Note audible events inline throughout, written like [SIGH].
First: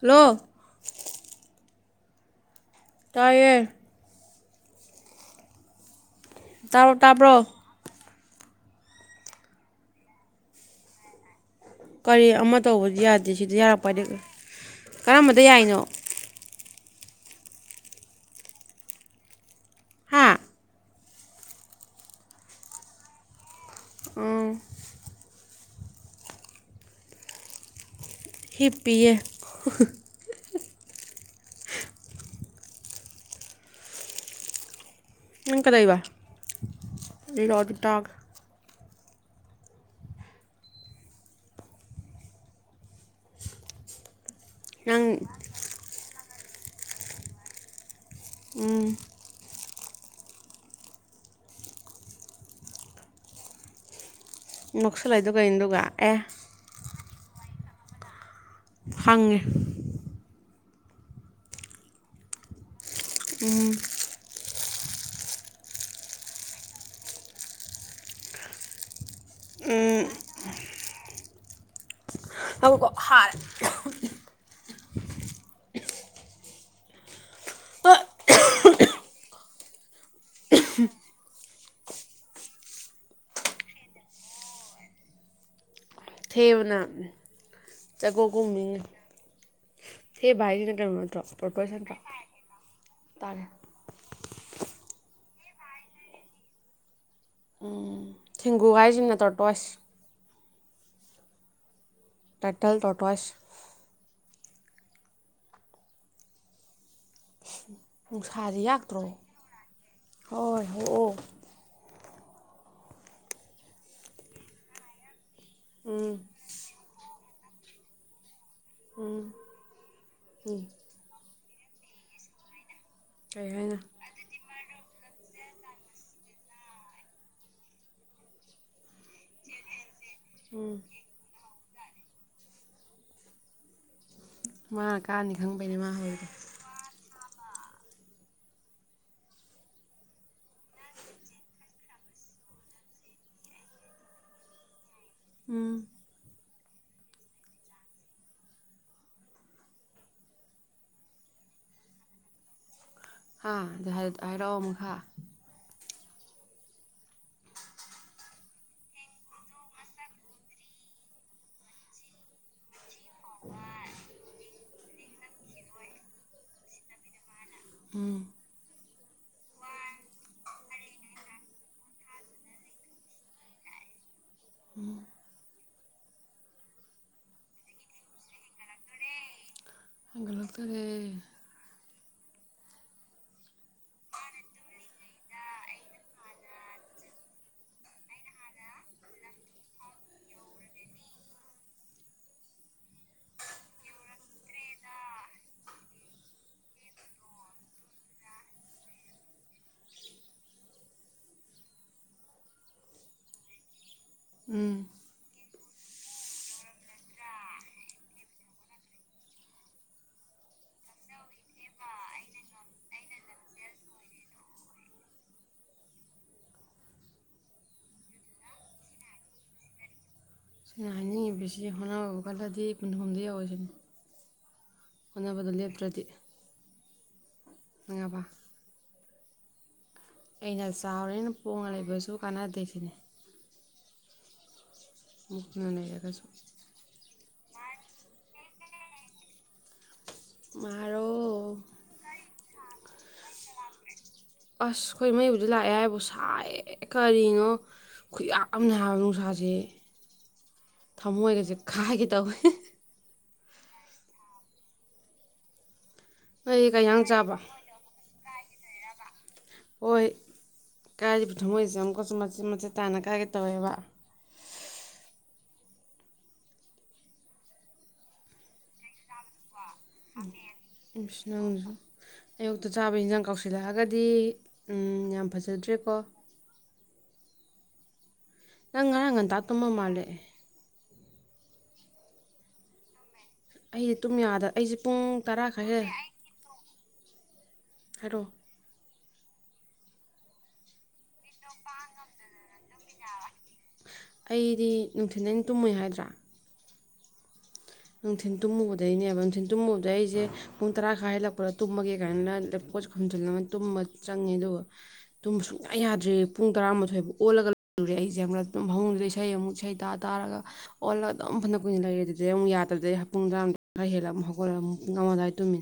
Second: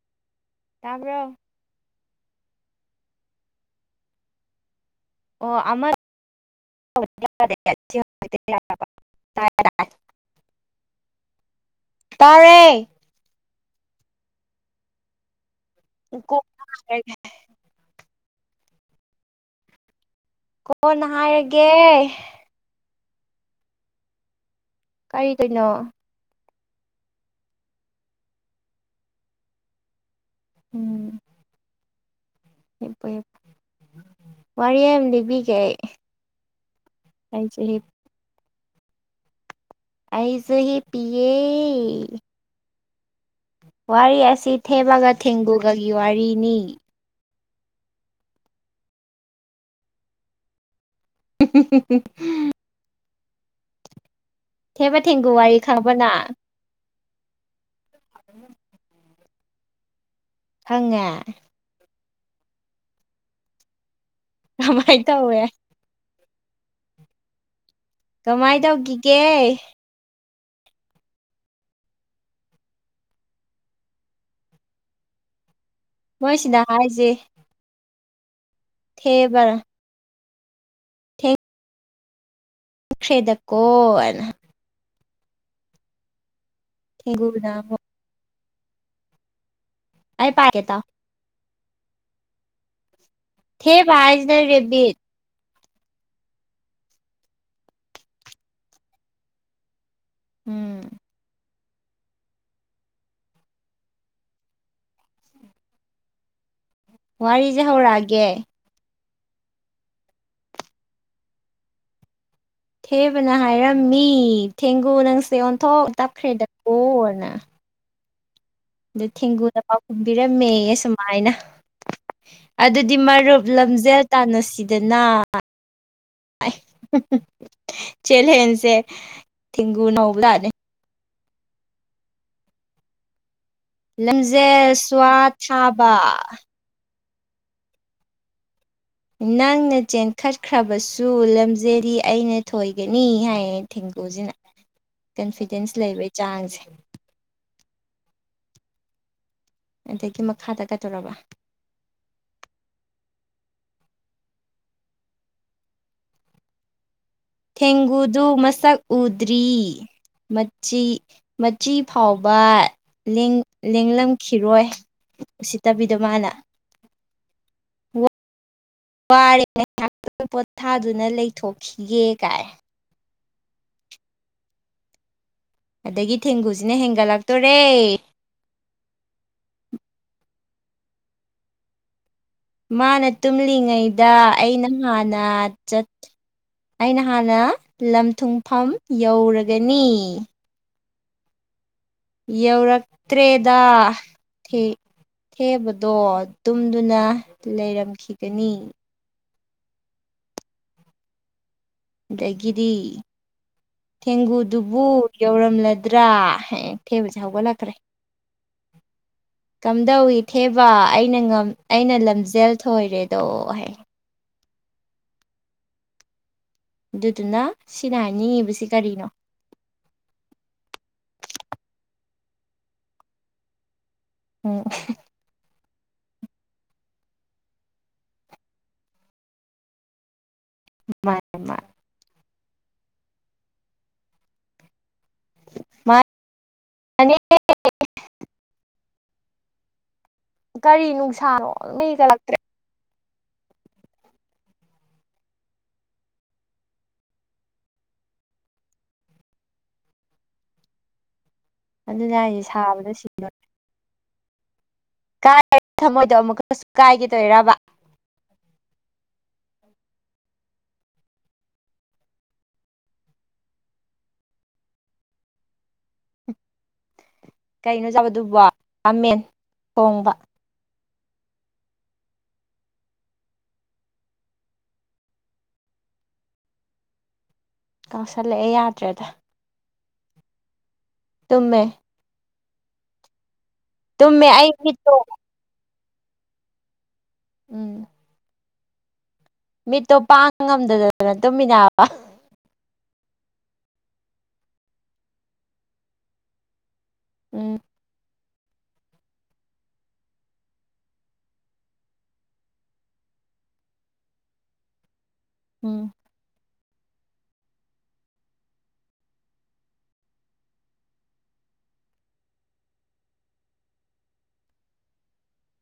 hello ꯇꯥꯝꯕ꯭ꯔꯣ ꯇꯌꯦ ꯑꯣ ꯑꯃ ꯇꯥꯕ꯭ꯔꯣ ꯇꯥꯕ꯭ꯔꯣ ꯆ ꯇꯔ ꯀꯔꯤ ꯑꯃ ꯇꯧꯕꯗꯤ ꯌꯥꯗꯦ ꯁꯤꯗ ꯌꯥꯔꯄ ꯀꯔꯝꯕꯗ ꯌꯥꯏꯅꯣ ꯔ ꯍꯥ ꯑꯣꯅ ꯍꯥꯏꯔꯒꯦ ꯎꯝ ꯀꯔꯤ ꯀꯩꯅꯣ ꯍꯤꯞꯄꯦ ꯏ ꯋꯥꯔꯤꯌꯦꯦ ꯕꯤ ꯀ ꯅꯪ ꯀꯗꯧꯕ ꯀ ꯂꯤꯔꯛꯑꯣ ꯆ ꯑꯗꯨ ꯍ ꯇꯥꯒꯦ ꯑꯩꯖ ꯍ ꯄꯑ ꯋꯥꯔꯤꯁ ꯁꯤ ꯊꯦꯕꯒ ꯅꯪ ꯊꯦꯡꯒꯨꯒꯒꯤ ꯋꯥꯔꯤ ꯅꯤ ꯎꯝ [UNINTELLIGIBLE] ꯊꯦꯕ ꯅꯣꯛꯁꯜꯂꯛꯏꯗꯣ ꯀꯩꯅꯣ ꯇꯦꯡꯒꯨꯋꯥꯔꯤ ꯑꯗꯨꯒ ꯑꯦ ꯈꯪꯕꯅꯅꯥ ꯎ ꯐꯪꯉꯤ ꯐꯪꯉꯦ ꯎꯝ ꯀꯃꯥꯏ ꯇ ꯍ ꯌꯥ ꯀꯃꯥꯏꯅ ꯇꯧꯈꯤꯒꯦ ꯑꯃꯨꯛꯀ ꯍꯥꯔꯦ ꯃꯣꯏ ꯁꯤꯅ ꯍꯥꯏꯁꯦ ꯊꯦꯕꯔ ꯊꯦꯡ ꯦꯗ ꯀꯣ ꯑꯅ ꯊꯦꯅ ꯊꯦꯡꯒꯨꯅ ꯑꯃꯨꯛ ꯆꯒꯣ ꯀꯨꯝꯃꯤ ꯑꯩ ꯍꯦ ꯥꯏ ꯄꯥꯏꯒꯦ ꯀꯅ ꯇꯥꯎ ꯀ ꯃ ꯇ꯭ꯔ ꯇ ꯄꯣꯏꯁ ꯅꯠꯇ ꯊꯦ ꯥꯏ ꯔꯦꯕꯤꯠ ꯊꯦꯡꯒꯨ ꯍꯥꯏꯁꯤꯅ ꯇꯧꯔ ꯇꯣꯁ ꯎꯝ ꯇꯥꯏꯇꯦꯜ ꯇꯣꯇꯁ ꯋꯥꯔꯤ ꯅꯨꯡꯁꯥꯔꯤ ꯌꯥꯛꯇ꯭ꯔꯣ ꯍꯣꯏ ꯍ ꯊꯦꯕꯅ ꯍꯥꯏꯔꯝꯃꯤ ꯊꯦꯡꯒꯨ ꯅꯪ ꯁ ꯑꯣꯟꯊꯣꯛ ꯎꯝ ꯇꯞꯈ꯭ꯔꯦꯗꯀꯣꯅ ꯑ ꯎꯝ ꯊꯦꯡꯒꯨꯗ ꯄꯥꯎꯈꯨꯝꯕꯤꯔꯝꯃꯦ ꯁꯨꯃꯥꯏꯅ ꯑꯗꯨꯗ ꯗꯤ ꯃꯔꯨꯞ ꯀꯩ ꯍꯥꯏꯅꯣ ꯂꯝꯖꯦꯜ ꯇꯥꯟꯅꯁꯤꯗ ꯆꯦꯜꯂꯦꯟꯁꯦ ꯊꯦꯡꯒꯨꯅꯧ ꯎꯝ ꯂꯝꯖꯦꯜ ꯃꯥꯅ ꯀꯥꯅꯤ ꯈꯪꯕꯩꯅꯦ ꯃꯥ ꯁ꯭ꯋꯥꯊꯥꯕ ꯍꯧꯔꯤꯗꯣ ꯅꯪꯅ ꯆꯦꯟꯈꯠꯈ꯭ꯔꯕꯁꯨ ꯂꯝꯖꯦꯜꯗꯤ ꯑꯩꯅ ꯊꯣꯏꯒꯅꯤ ꯍꯥꯏꯌꯦ ꯊꯦꯡꯒꯨꯁꯤꯅ ꯀꯟꯐꯤꯗꯦꯟꯁ ꯎꯝ ꯂꯩꯕꯒꯤ ꯆꯥꯡꯁꯦ ꯑꯗꯒꯤ ꯃꯈꯥꯗ ꯀꯩꯗꯧꯔꯕ ꯍꯥꯏꯥꯏꯔꯛ ꯑꯃꯈꯥꯛ ꯊꯦꯡꯒꯨꯗꯨ ꯃꯁꯛ ꯎꯗ꯭ꯔꯤ ꯃꯆꯤ ꯃꯆꯤ ꯐꯥꯎꯕ ꯂꯡꯂꯂꯝꯈꯤꯔꯣꯏ ꯎꯁꯤꯠꯇꯕꯤꯗꯣ ꯃꯥꯅ ꯎꯝ ꯋꯥꯔꯦ ꯉꯍꯥꯛꯇ ꯄꯣꯊꯥꯗꯨꯅ ꯂꯩꯊꯣꯛꯈꯤꯒꯦ ꯀꯥꯏ ꯎꯝ ꯑꯗꯒꯤ ꯊꯦꯡꯒꯨꯁꯤꯅ ꯍꯦꯟꯒꯠꯂꯛꯇꯣꯔꯦ ꯒꯂꯛꯇꯒꯤ ꯃꯥꯅ ꯇꯨꯝꯂꯤꯉꯩꯗ ꯑꯩꯅ ꯍꯥꯟꯅ ꯑꯩꯅ ꯍꯥꯟꯅ ꯂꯝ ꯊꯨꯡꯐꯝ ꯌꯧꯔꯒꯅꯤ ꯌꯧꯔꯛꯇ꯭ꯔꯦꯗ ꯊꯦꯕꯗꯣ ꯇꯨꯝꯗꯨꯅ ꯂꯩꯔꯝꯈꯤꯒꯅꯤ ꯗꯒꯔꯤ ꯎꯝ ꯊꯦꯡꯒꯨꯗꯨꯕꯨ ꯌꯧꯔꯝꯂ ꯗ꯭ꯔꯥ ꯍ ꯊꯦꯕꯁꯦ ꯍꯧꯒꯠꯂꯛꯈ꯭ꯔꯦ ꯀꯝꯗꯧꯏꯤ ꯊꯦꯕ ꯑꯩꯅ ꯑꯩꯅ ꯂꯝꯖꯦꯜ ꯊꯣꯏꯔꯦꯗꯣ ꯍꯥꯏ ꯑꯗꯨꯗꯨꯅ ꯁꯤꯅ ꯍꯥꯏꯅꯤꯡꯉꯤꯕꯁꯤ ꯀꯔꯤꯅꯣ ꯁꯤꯅ ꯍꯥꯏꯅꯤꯡꯉꯤꯕꯁꯤ ꯍꯣꯅ ꯀꯜꯂꯗꯤ ꯀꯨꯟꯍꯨꯝꯗ ꯌꯥꯎꯋꯁꯤꯅꯦ ꯎꯝ ꯃꯅꯕ ꯇ ꯉꯅꯨꯡꯉꯕ ꯑꯩꯅ ꯃꯥꯅꯦ ꯆꯥꯎꯔꯦꯅ ꯃꯥꯅꯦ ꯄꯣꯉꯒ ꯂꯩꯕꯁꯨ ꯀꯅꯥꯗꯁꯤꯅꯦ ꯃꯅꯦꯗꯁꯨ ꯃꯥꯅꯦ ꯀꯔꯤ ꯃꯥꯔꯣ ꯅꯨꯡꯁꯥꯅꯣ ꯂꯩꯒꯠꯂꯛꯇ꯭ꯔꯦ ꯑꯁ ꯑꯩꯈꯣꯏ ꯃꯩꯕꯨꯗꯤ ꯂꯥꯛꯑꯦ ꯍꯥꯏꯕꯨ ꯁꯥꯏ ꯀꯔꯤꯅꯣ ꯈꯨꯌꯥꯥꯛ ꯑꯃꯅꯦ ꯍꯥꯏꯕ ꯅꯨꯡꯁꯥꯁꯦ ꯊꯃꯣꯏꯒꯁꯦ ꯀꯥꯏꯒꯦ ꯑꯗꯨꯅ ꯇꯧꯋꯦ ꯑꯩꯁꯦ ꯁꯥꯕꯗ ꯁꯤ ꯅ ꯀꯥꯏ ꯊꯃꯣꯏꯗꯣ ꯑꯃꯨꯛꯀꯁꯨ ꯅꯣꯏꯗꯤ ꯀꯩ ꯏꯟꯖꯥꯡ ꯆꯥꯕ ꯀꯥꯏꯒꯦꯗꯣꯏꯔꯕ ꯍꯣꯏ ꯀꯥꯏꯔꯤꯕ ꯊꯝꯃꯣꯏꯁꯦ ꯑꯃꯨꯛꯀꯁꯨ ꯃꯆꯦꯠ ꯃꯆꯦꯠ ꯇꯥꯅ ꯀꯥꯏꯒꯦ ꯇꯧꯋꯦꯕ ꯀꯩꯅꯣ ꯆꯥꯕꯗꯨꯕꯃꯦꯟ ꯇꯣꯡꯕ ꯅꯪ ꯑꯌꯨꯛꯇ ꯆꯥꯕ ꯏꯟꯁꯥꯡ ꯀꯧꯁꯤꯜꯂꯛꯑꯒꯗꯤ ꯌꯥꯝ ꯐꯖꯗ꯭ꯔꯦꯀꯣ ꯀ ꯅꯉ ꯇꯥꯇꯃ ꯃꯥꯜꯂꯦ ꯇꯨꯝꯃꯦ ꯑꯩꯗꯤ ꯇꯨꯝꯃꯦ ꯇꯨꯝꯌꯥꯗ ꯑꯩ ꯑꯩꯁꯦ ꯃꯤꯠꯇꯣ ꯄꯨꯡ ꯇꯔꯥꯈꯔꯦ ꯎꯝ ꯍꯣ ꯃꯤꯠꯇꯣ ꯄꯥꯡ ꯉꯝꯗꯗ ꯑꯗꯨꯅ ꯇꯨꯝꯃꯤꯟꯅꯕ ꯑꯩꯗꯤ ꯅꯨꯡꯊꯤꯜꯅꯤ ꯇꯨꯝꯃꯣꯏ ꯍꯥꯏꯗ꯭ꯔꯥ ꯎꯝ ꯅꯨꯡꯊꯤꯟ ꯇꯨꯝꯃꯨꯕꯗꯩꯅꯦꯕ ꯅꯨꯡꯊꯤꯜ ꯇꯨꯝꯃꯨꯕꯗꯩ ꯑꯩꯁꯦ ꯄꯨꯡ ꯇꯔꯥ ꯈꯔ ꯍꯜꯂꯛꯄꯗ ꯇꯨꯝꯃꯒꯦ ꯀꯥꯏꯅ ꯂꯦꯞ ꯄꯣꯠ ꯈꯣꯝꯖꯤꯜꯂꯒ ꯇꯨꯝꯕ ꯆꯪꯉꯦ ꯑꯗꯨꯕꯨ ꯑꯗꯨꯨꯝꯝ ꯁꯨꯡꯌꯥ ꯎꯝ ꯌꯥꯗ꯭ꯔꯦ ꯄꯨꯡ ꯇꯔꯥꯃꯥꯊꯣꯏꯕꯨ ꯑꯣꯜꯂꯒ ꯂꯩꯔꯨꯔꯦ ꯑꯩꯁꯦ ꯍ ꯑꯗꯨꯝ ꯐꯃꯨꯡꯗꯨꯗ ꯏꯁꯩ ꯑꯃꯨꯛ ꯏꯁꯩ ꯇꯥ ꯇꯥꯔꯒ ꯑꯣꯜꯂꯒ ꯑꯗꯨꯝ ꯐꯅ ꯀꯨꯏꯅ ꯂꯩꯔꯦ ꯑꯗꯨꯗꯩ ꯑꯃꯨꯛ ꯌꯥꯔꯦ ꯃꯇꯝꯗꯩ ꯄꯨꯡ ꯇꯔꯥꯃꯗ ꯈꯔ ꯍꯦꯜꯂꯒ ꯑꯃꯨ ꯍꯧꯒꯠꯂꯛ ꯑꯃꯨ ꯉꯝꯃ ꯑꯗꯨꯋꯥꯏ ꯇꯨꯝꯃꯤ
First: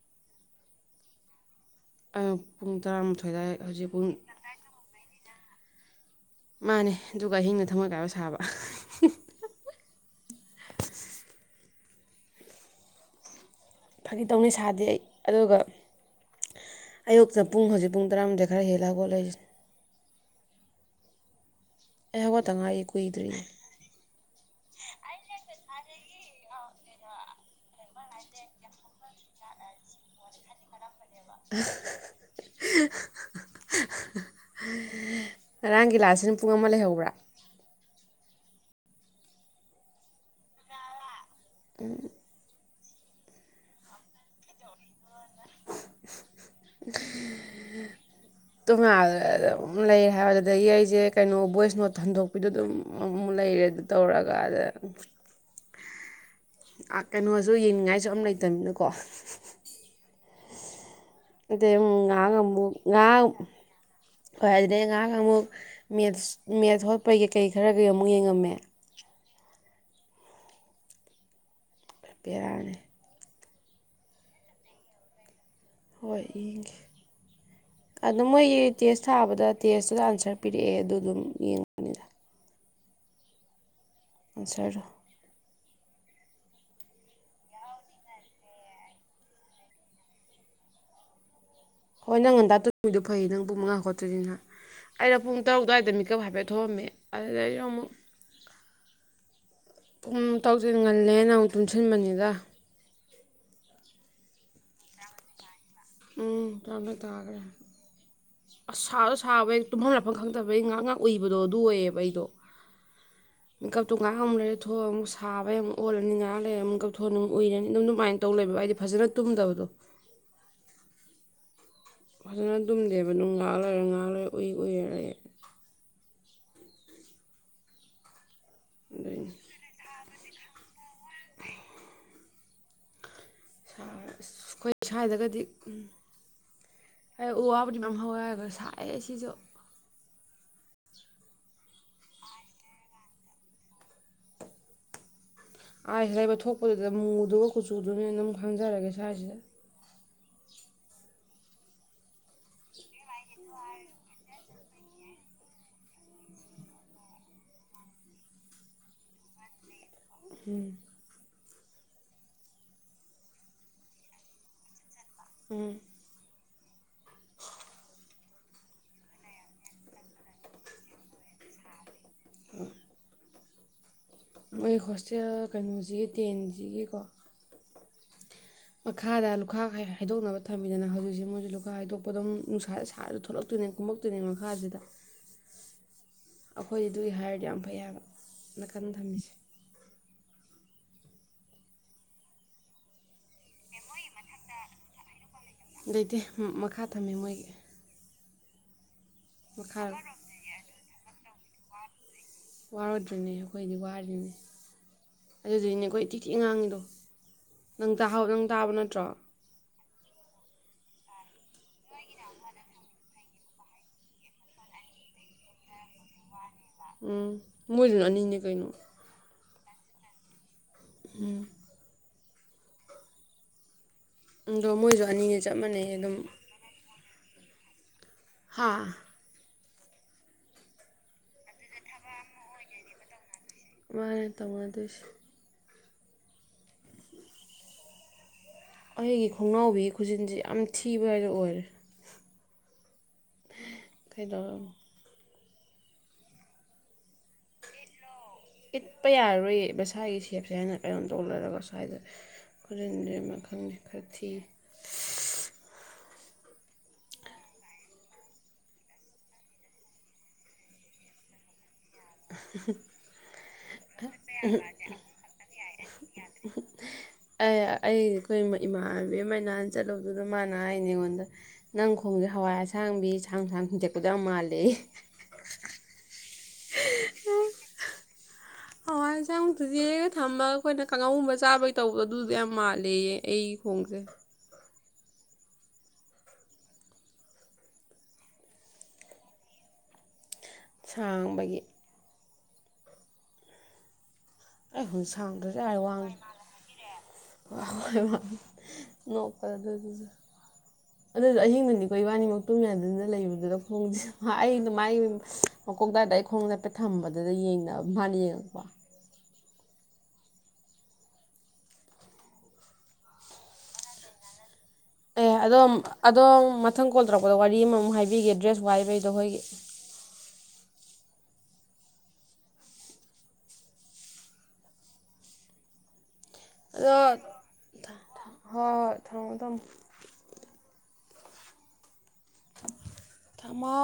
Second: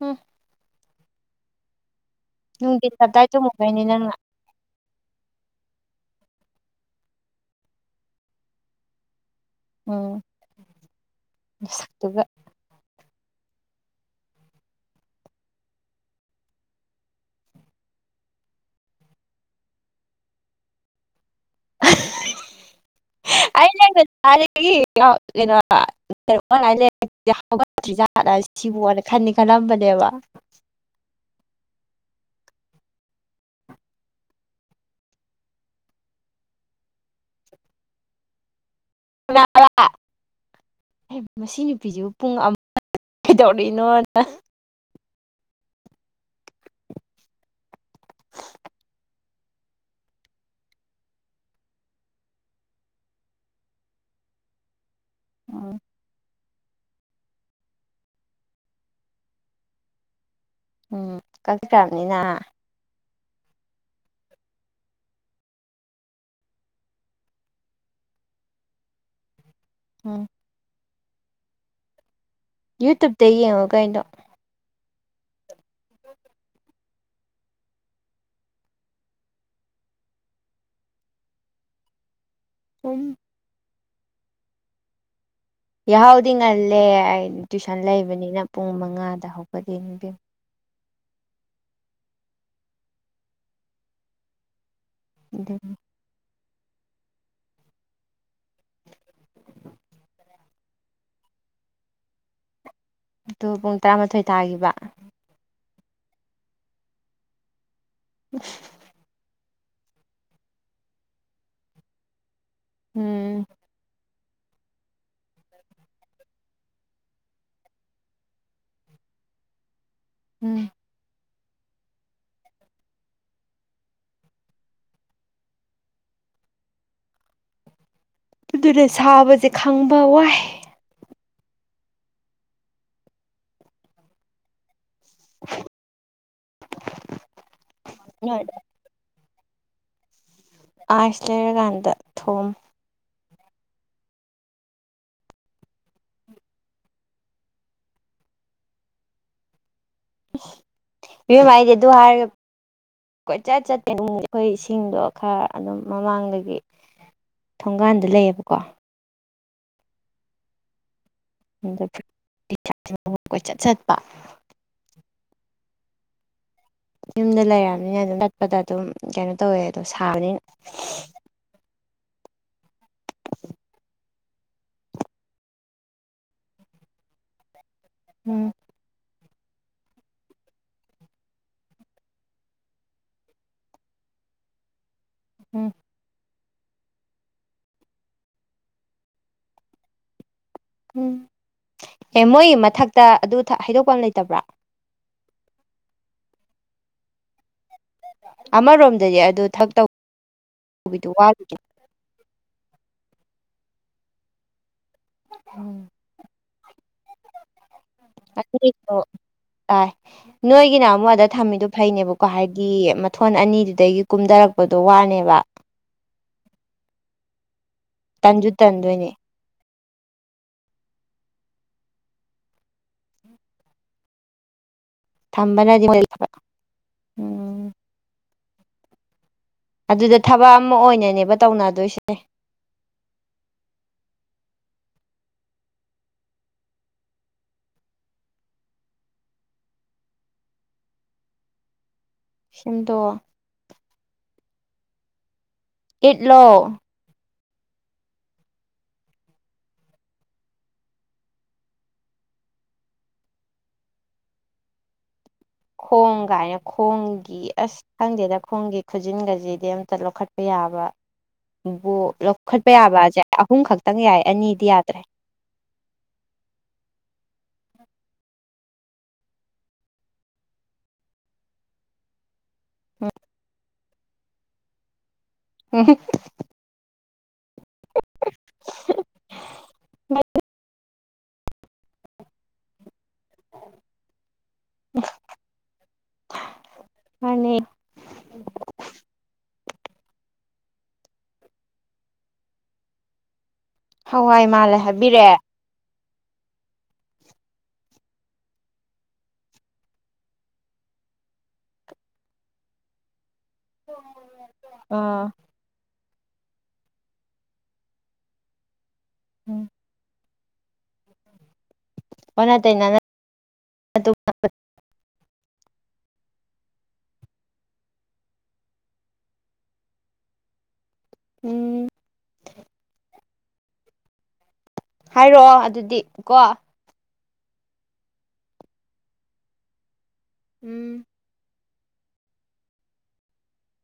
ꯎꯝ ꯑꯌꯨꯛ ꯄꯨꯡ ꯅꯨꯡꯊꯤꯟ ꯇꯞꯇꯥꯏ ꯇꯔꯥꯃꯥꯊꯣꯏꯗ ꯆꯨꯝꯃꯨꯕꯩꯅꯤ ꯍꯧꯖꯤꯛ ꯄꯨꯡ ꯅꯪꯅ ꯃꯥꯅꯦ ꯑꯗꯨꯒ ꯑꯍꯤꯡꯗ ꯊꯝꯃꯣꯏ ꯀꯥꯏꯕ ꯁꯥꯕ ꯎꯝ ꯑꯗꯨꯒꯒ ꯐꯥꯒꯤ ꯇꯧꯅꯤ ꯁꯥꯗꯦ ꯑꯩ ꯑꯗꯨꯒ ꯑꯌꯨꯛꯇꯅ ꯄꯨꯡ ꯍꯧꯖꯤꯛ ꯄꯨꯡ ꯇꯔꯥꯃꯨꯝꯊꯣꯏ ꯈꯔ ꯍꯦꯜꯂꯒ ꯈꯣꯠꯂꯔꯤꯁꯤ ꯑꯩ ꯍꯧꯒꯠꯇ ꯉꯥꯏꯔꯤ ꯀꯨꯏꯗ꯭ꯔꯤ ꯩꯅ ꯥꯏ ꯍꯧꯒꯠꯇ꯭ꯔꯤꯖꯥꯠ ꯁꯤꯕꯨꯅ ꯈꯅꯤ ꯈꯜꯂꯝꯕꯅꯦꯕ ꯉꯔꯥꯡꯒꯤ ꯂꯥꯁꯤꯅ ꯄꯨꯡ ꯑꯃ ꯂꯩꯍꯧꯕ꯭ꯔꯥ [UNINTELLIGIBLE] ꯃꯁꯤ ꯅꯨꯄꯤꯗꯨꯕꯨ ꯄꯨꯡ ꯇꯧꯅꯣꯅ ꯇꯣꯉꯥꯟꯝ ꯂꯩꯔꯦ ꯍꯥꯏꯕꯗ ꯌꯩꯁꯦ ꯀꯩꯅꯣ ꯚꯣꯏꯁ ꯅꯣꯠ ꯍꯟꯗꯣꯛꯄꯤꯗꯣ ꯑꯗꯨꯝ ꯑꯃꯨꯛ ꯂꯩꯔꯦ ꯑꯗꯨ ꯇꯧꯔꯒ ꯑꯗ ꯑꯣ ꯀꯩꯅꯣꯁꯨ ꯌꯦꯡꯅꯤꯡꯉꯥꯏꯁꯨ ꯑꯝ ꯂꯩꯇꯅꯤꯅꯀꯣ ꯎꯝ ꯑ ꯀꯛꯈ꯭ꯔꯕꯅꯤꯅ ꯉ ꯉ ꯉ ꯍꯣꯏ ꯑꯗꯨ ꯑꯗꯨꯗꯤ ꯑꯉꯍꯥꯡ ꯑꯃꯨꯛ ꯃꯦ ꯃꯦꯠꯁ ꯍꯣꯠꯄꯩ ꯀꯩꯀꯩ ꯈꯔ ꯀꯩ ꯑꯃꯨꯛ ꯌꯦꯡꯉꯝꯃꯦ ꯎꯝ ꯄꯦꯌꯥꯔ ꯌꯨꯇꯨꯨꯞꯗꯌꯦ ꯍꯧꯒꯗꯣ ꯍꯣꯏ ꯌꯦꯡꯒꯦ ꯑ ꯃꯣꯏꯒꯤ ꯇꯦꯁ ꯊꯥꯕꯗ ꯇꯦꯁꯇꯨꯗ ꯑꯟꯁꯔ ꯄꯤꯔꯛꯑꯦ ꯑꯗꯨ ꯑꯗꯨꯝ ꯌꯦꯡꯕꯅꯤꯗ ꯎꯨꯝ ꯑꯆꯔ ꯌꯥꯍꯥꯎꯗꯤ ꯉꯜꯂꯦ ꯑꯩ ꯇꯨꯏꯁꯟ ꯂꯩꯕꯅꯤꯅ ꯄꯨꯡ ꯃꯉꯥꯗ ꯍꯧꯒꯗꯤꯕꯤꯌꯨ ꯍꯣꯏ ꯅꯪ ꯉꯟꯇꯥ ꯇꯣꯗꯨꯣ ꯐꯩ ꯅꯪ ꯄꯨꯡ ꯃꯉꯥ ꯈꯣꯠꯇꯣꯏꯁꯤꯅ ꯑꯩꯅ ꯄꯨꯡ ꯇꯔꯨ ꯏꯕꯦꯝꯃ ꯑꯗꯨꯋꯥꯏꯗ ꯃꯤꯀꯞ ꯍꯥꯏꯐꯦ ꯊꯣꯛꯣꯑꯝꯃꯦ ꯑꯗꯨꯗꯩꯗ ꯑꯃꯨꯛ ꯇꯧꯁꯤꯟꯒꯜꯂꯦ ꯅꯪ ꯇꯨꯡꯁꯤꯟꯕꯅꯤꯗ ꯑꯗꯨ ꯄꯨꯡ ꯇꯔꯥꯃꯥꯊꯣꯏ ꯇꯥꯈꯤꯕ ꯎꯝ ꯇꯥꯝꯃꯤ ꯊꯉꯒ ꯁꯥ ꯁꯥꯕ ꯇꯨꯝꯐꯝ ꯂꯥꯐꯝ ꯈꯪꯗꯕ ꯑꯩ ꯉꯍ ꯉꯍꯥꯛ ꯎꯏꯕꯗꯣ ꯑꯗꯨ ꯑꯣꯏꯌꯦꯕ ꯑꯩꯗꯣ ꯎꯝ ꯉꯥꯏꯍꯥꯡꯨꯛ ꯂꯩꯔꯦ ꯊꯣꯛꯑ ꯑꯃꯨꯛ ꯁꯥꯕ ꯑꯃꯨꯛ ꯑꯣꯜꯂꯅꯤ ꯉꯥꯏꯍꯥꯛ ꯂꯩꯔꯦ ꯑꯃꯨꯛ ꯀꯛꯊꯣꯛꯑꯅꯤ ꯑꯃꯨꯛ ꯎꯏꯔꯅꯤ ꯑꯗꯨꯝ ꯑꯗꯨꯃꯥꯏꯅ ꯇꯧ ꯂꯩꯕ ꯍꯥꯏꯗꯤ ꯐꯖꯅ ꯇꯨꯝꯗꯕꯗꯣ ꯎꯝ ꯐꯖꯅ ꯑꯗꯨꯨꯝꯗꯦꯕ ꯅꯨꯡ ꯉꯥꯛ ꯂꯣꯏꯔꯦ ꯉꯥꯥꯛ ꯂꯣꯏꯔ ꯎꯏ ꯎꯏꯔꯔꯦ ꯑꯗꯨꯅ ꯑꯗꯨꯏꯅꯤ ꯁꯥꯕꯁꯦ ꯈꯪꯕ ꯋꯥꯏ ꯣꯏ ꯁꯋꯥꯗꯒꯗꯤ ꯍꯥꯏ ꯎ ꯋꯥꯕꯨꯗꯤ ꯃ ꯍꯧꯋꯦ ꯍꯥꯏꯔꯒ ꯁꯥꯏ ꯁꯤꯁꯨ ꯑꯁꯦꯔ ꯀꯥꯟꯗ ꯊꯣꯝ ꯑꯥꯏꯁꯤ ꯂꯩꯕ ꯊꯣꯛꯄꯗꯨꯗ ꯃꯨꯗꯨꯒ ꯀꯨꯆꯨꯗꯨꯅꯦꯅ ꯑꯗꯨꯝ ꯈꯪꯖꯔꯒꯦ ꯁ꯭ꯋꯥꯏꯁꯤꯗ ꯏꯦꯝꯃꯥꯏꯗꯤ ꯑꯗꯨ ꯍꯥꯏꯔꯒ ꯀꯣꯏꯆꯠ ꯆꯠꯇꯦ ꯑꯩꯈꯣꯏ ꯏꯁꯤꯡꯗꯣ ꯈꯔ ꯑꯗꯨꯝ ꯃꯃꯥꯡꯗꯒꯤ ꯊꯣꯡꯒꯥꯟꯗ ꯂꯩꯌꯦꯕꯀꯣ ꯍꯝ ꯀꯣꯏ ꯆꯠ ꯆꯠꯄ ꯎꯝ ꯌꯨꯝꯗ ꯂꯩꯔꯕꯔꯕꯅꯤꯅ ꯑꯗꯨꯝ ꯆꯠꯄꯗ ꯑꯗꯨꯝ ꯀꯩꯅꯣ ꯇꯧꯋꯦ ꯑꯗꯣ ꯁꯥꯕꯅꯤꯅ ꯎꯝ ꯑꯩꯣꯏ ꯍꯣꯁꯇꯦꯜ ꯀꯩꯅꯣꯁꯤꯒꯤ ꯇꯦꯟꯁꯤꯒꯤꯀꯣ ꯎꯝ ꯃꯈꯥꯗ ꯂꯨꯈꯥ ꯍꯥꯏꯗꯣꯛꯅꯕ ꯊꯝꯕꯤꯗꯅ ꯍꯧꯖꯤꯛꯁꯦ ꯃꯣꯏꯁ ꯂꯨꯈꯥ ꯍꯥꯏꯗꯣꯛꯄ ꯑꯗꯨꯝ ꯅꯨꯡꯁꯥ ꯁꯥꯔ ꯊꯣꯛꯂꯛꯇꯣꯏꯅꯦ ꯀꯨꯝꯃꯛꯇꯣꯏꯅꯦ ꯃꯈꯥꯁꯤꯗ ꯎꯝ ꯑꯩꯈꯣꯏ ꯑꯗꯨꯒꯤ ꯍꯥꯏꯔꯗꯤ ꯌꯥꯝ ꯐꯩ ꯍꯥꯏꯕ ꯅꯥꯀꯟꯗ ꯊꯝꯃꯤꯁꯤ ꯎꯝ ꯑꯦ ꯃꯣꯏ ꯃꯊꯛꯇ ꯑꯗꯨ ꯍꯥꯏꯗꯣꯛꯄ ꯑꯃ ꯂꯩꯇꯕ꯭ꯔꯥ ꯂꯩꯇꯦ ꯃꯈꯥ ꯊꯝꯃꯤ ꯃꯣꯏꯒꯤ ꯑꯃꯥ ꯔꯣꯝ ꯑꯗꯨꯗꯤ ꯑꯗꯨ ꯊꯛ ꯃꯈꯥ ꯇꯧ ꯕꯤꯗꯨ ꯋꯥ ꯋꯥꯔꯗ꯭ꯔꯤꯅꯦ ꯑꯩꯈꯣꯏꯗꯤ ꯋꯥꯗꯅꯦ ꯑꯗꯨꯗꯨꯅꯦ ꯑꯩꯈꯣꯏ ꯇꯤꯊꯤ ꯑꯉꯥꯡꯗꯣ ꯎ ꯅꯪ ꯇꯥꯍ ꯅꯪ ꯇꯥꯕ ꯅꯠꯇ꯭ꯔꯣ ꯑꯥꯏ ꯅꯣꯏꯒꯤꯅ ꯑꯃꯨꯛ ꯑꯗ ꯊꯝꯃꯤꯗꯣ ꯐꯩꯅꯦꯕꯀꯣ ꯍꯥꯏꯗꯤ ꯊꯣꯟ ꯑꯅꯤꯗꯨꯗꯒꯤ ꯀꯨꯝꯊꯔꯛꯄꯗꯣ ꯋꯥꯅꯦꯕ ꯎꯝ ꯃꯣꯏꯗꯨꯅꯅꯤꯅꯦ ꯇꯟꯁꯨ ꯀꯩꯅꯣ ꯇꯟꯗꯣꯏꯅꯦ ꯎꯝ ꯑꯗꯣ ꯃꯣꯏꯁꯨ ꯑꯅꯤꯅꯤ ꯆꯞ ꯊꯝꯕꯅꯗꯤ ꯃꯥꯟꯅꯩ ꯑꯗꯨꯝ ꯎꯝ ꯍꯥꯥ ꯑꯗꯨꯗ ꯊꯕꯛ ꯑꯃ ꯑꯣꯏꯅꯅꯦꯕ ꯇꯧꯅꯗꯣꯏꯁꯦ ꯃꯦ ꯇꯉꯗꯁ ꯑꯩꯒꯤ ꯈꯣꯡꯅꯥꯎꯕꯤꯒꯤ ꯈꯨꯖꯤꯟꯁꯤ ꯌꯥꯝ ꯊꯤꯕ ꯍꯥꯏꯅ ꯑꯣꯏꯔꯦ ꯁꯤꯝꯗꯣ ꯑꯗꯣ ꯏꯠꯂꯣ ꯏꯠꯄ ꯌꯥꯔꯔꯣꯏ ꯃꯁꯥꯒꯤ ꯁꯦꯞꯁꯦ ꯍꯥꯏꯅ ꯀꯩꯅꯣꯝ ꯇꯧ ꯂꯩꯂꯒ ꯁ꯭ꯋꯥꯏꯗ ꯈꯨꯖꯤꯟꯗꯔꯤ ꯑꯃ ꯈꯪꯗꯦ ꯈꯔ ꯊꯤ ꯈꯣꯡ ꯀꯥꯏꯅ ꯈꯣꯡꯒꯤ ꯑꯁ ꯈꯪꯗꯦꯗ ꯈꯣꯡꯒꯤ ꯈꯨꯖꯤꯟꯒꯁꯤꯗꯤ ꯑꯝꯇ ꯂꯧꯈꯠꯄ ꯌꯥꯕ ꯕꯣꯛ ꯂꯧꯈꯠꯄ ꯌꯥꯕꯁꯦ ꯑꯍꯨꯝ ꯈꯛꯇꯪ ꯌꯥꯏ ꯑꯅꯤꯗꯤ ꯌꯥꯗ꯭ꯔꯦ ꯑꯦ ꯑꯩ ꯑꯩꯈꯣꯏ ꯏꯃꯥꯟꯅꯕꯤ ꯑꯃꯅꯥꯍꯥꯟ ꯆꯠꯂꯨꯗꯨꯗ ꯃꯥꯅ ꯍꯥꯏꯅꯦ ꯑꯩꯉꯣꯟꯗ ꯅꯪ ꯈꯣꯡꯁꯦ ꯍꯋꯥꯏꯔꯁꯦ ꯑꯁꯥꯡꯕꯤ ꯁꯥꯡ ꯁꯥꯡꯗꯦꯛꯄꯗ ꯃꯥꯜꯂꯤꯦ ꯂꯩ ꯎꯝ ꯎ [UNINTELLIGIBLE] ꯍꯏꯁꯦ ꯑꯃꯨꯛꯇꯖꯤ ꯊꯝꯕ ꯑꯩꯈꯣꯏꯅ ꯀꯥꯡꯉꯧꯒꯨꯝꯕ ꯆꯥꯕꯩ ꯇꯧꯕ ꯑꯗꯨꯗ ꯌꯥꯝ ꯃꯥꯜꯂꯦꯌꯦ ꯑꯩꯒꯤ ꯈꯣꯡꯁꯦ ꯑꯅꯤ ꯁꯥꯡꯕꯒꯤ ꯍꯋꯥꯏ ꯃꯥꯜꯂꯦ ꯍꯥꯏꯕꯤꯔꯛꯑꯦ ꯍ ꯍꯣꯏ ꯅꯣꯛꯄ ꯑꯗꯨꯁꯨ ꯑꯍꯤꯡꯗꯅꯤꯀꯣ ꯏꯕꯥꯅꯤꯃꯛꯇꯨꯃꯤ ꯑꯗꯨꯅ ꯂꯩꯕꯗꯨꯗ ꯃꯥꯏ ꯑꯥ ꯃꯈ ꯇ ꯈꯣꯡ ꯅꯞꯄ ꯊꯝꯕꯗꯨꯗ ꯌꯦꯡꯅꯕ ꯃꯥꯅ ꯌꯦꯡꯉꯛꯄ ꯎꯝ ꯑꯣꯅ ꯇꯩꯅꯥꯅꯥ ꯑꯦ ꯑꯗꯣꯝ ꯑꯗꯣꯝ ꯃꯊꯪ ꯀꯣꯜ ꯇꯧꯔꯛꯄꯗ ꯋꯥꯔꯤ ꯑꯃꯃꯨꯛ ꯍꯥꯏꯕꯤꯒꯦ ꯗ꯭ꯔꯦꯁ ꯋꯥꯏꯕꯩꯗꯣ ꯑꯩꯈꯣꯏꯒꯤ ꯎꯝ ꯍꯥꯏꯔꯛꯑꯣ ꯑꯗꯨꯗꯤ ꯀꯣ ꯑꯗꯣ ꯍꯣꯏ ꯍꯣꯏ ꯊꯝꯃꯗꯝ ꯎꯝ ꯊꯃ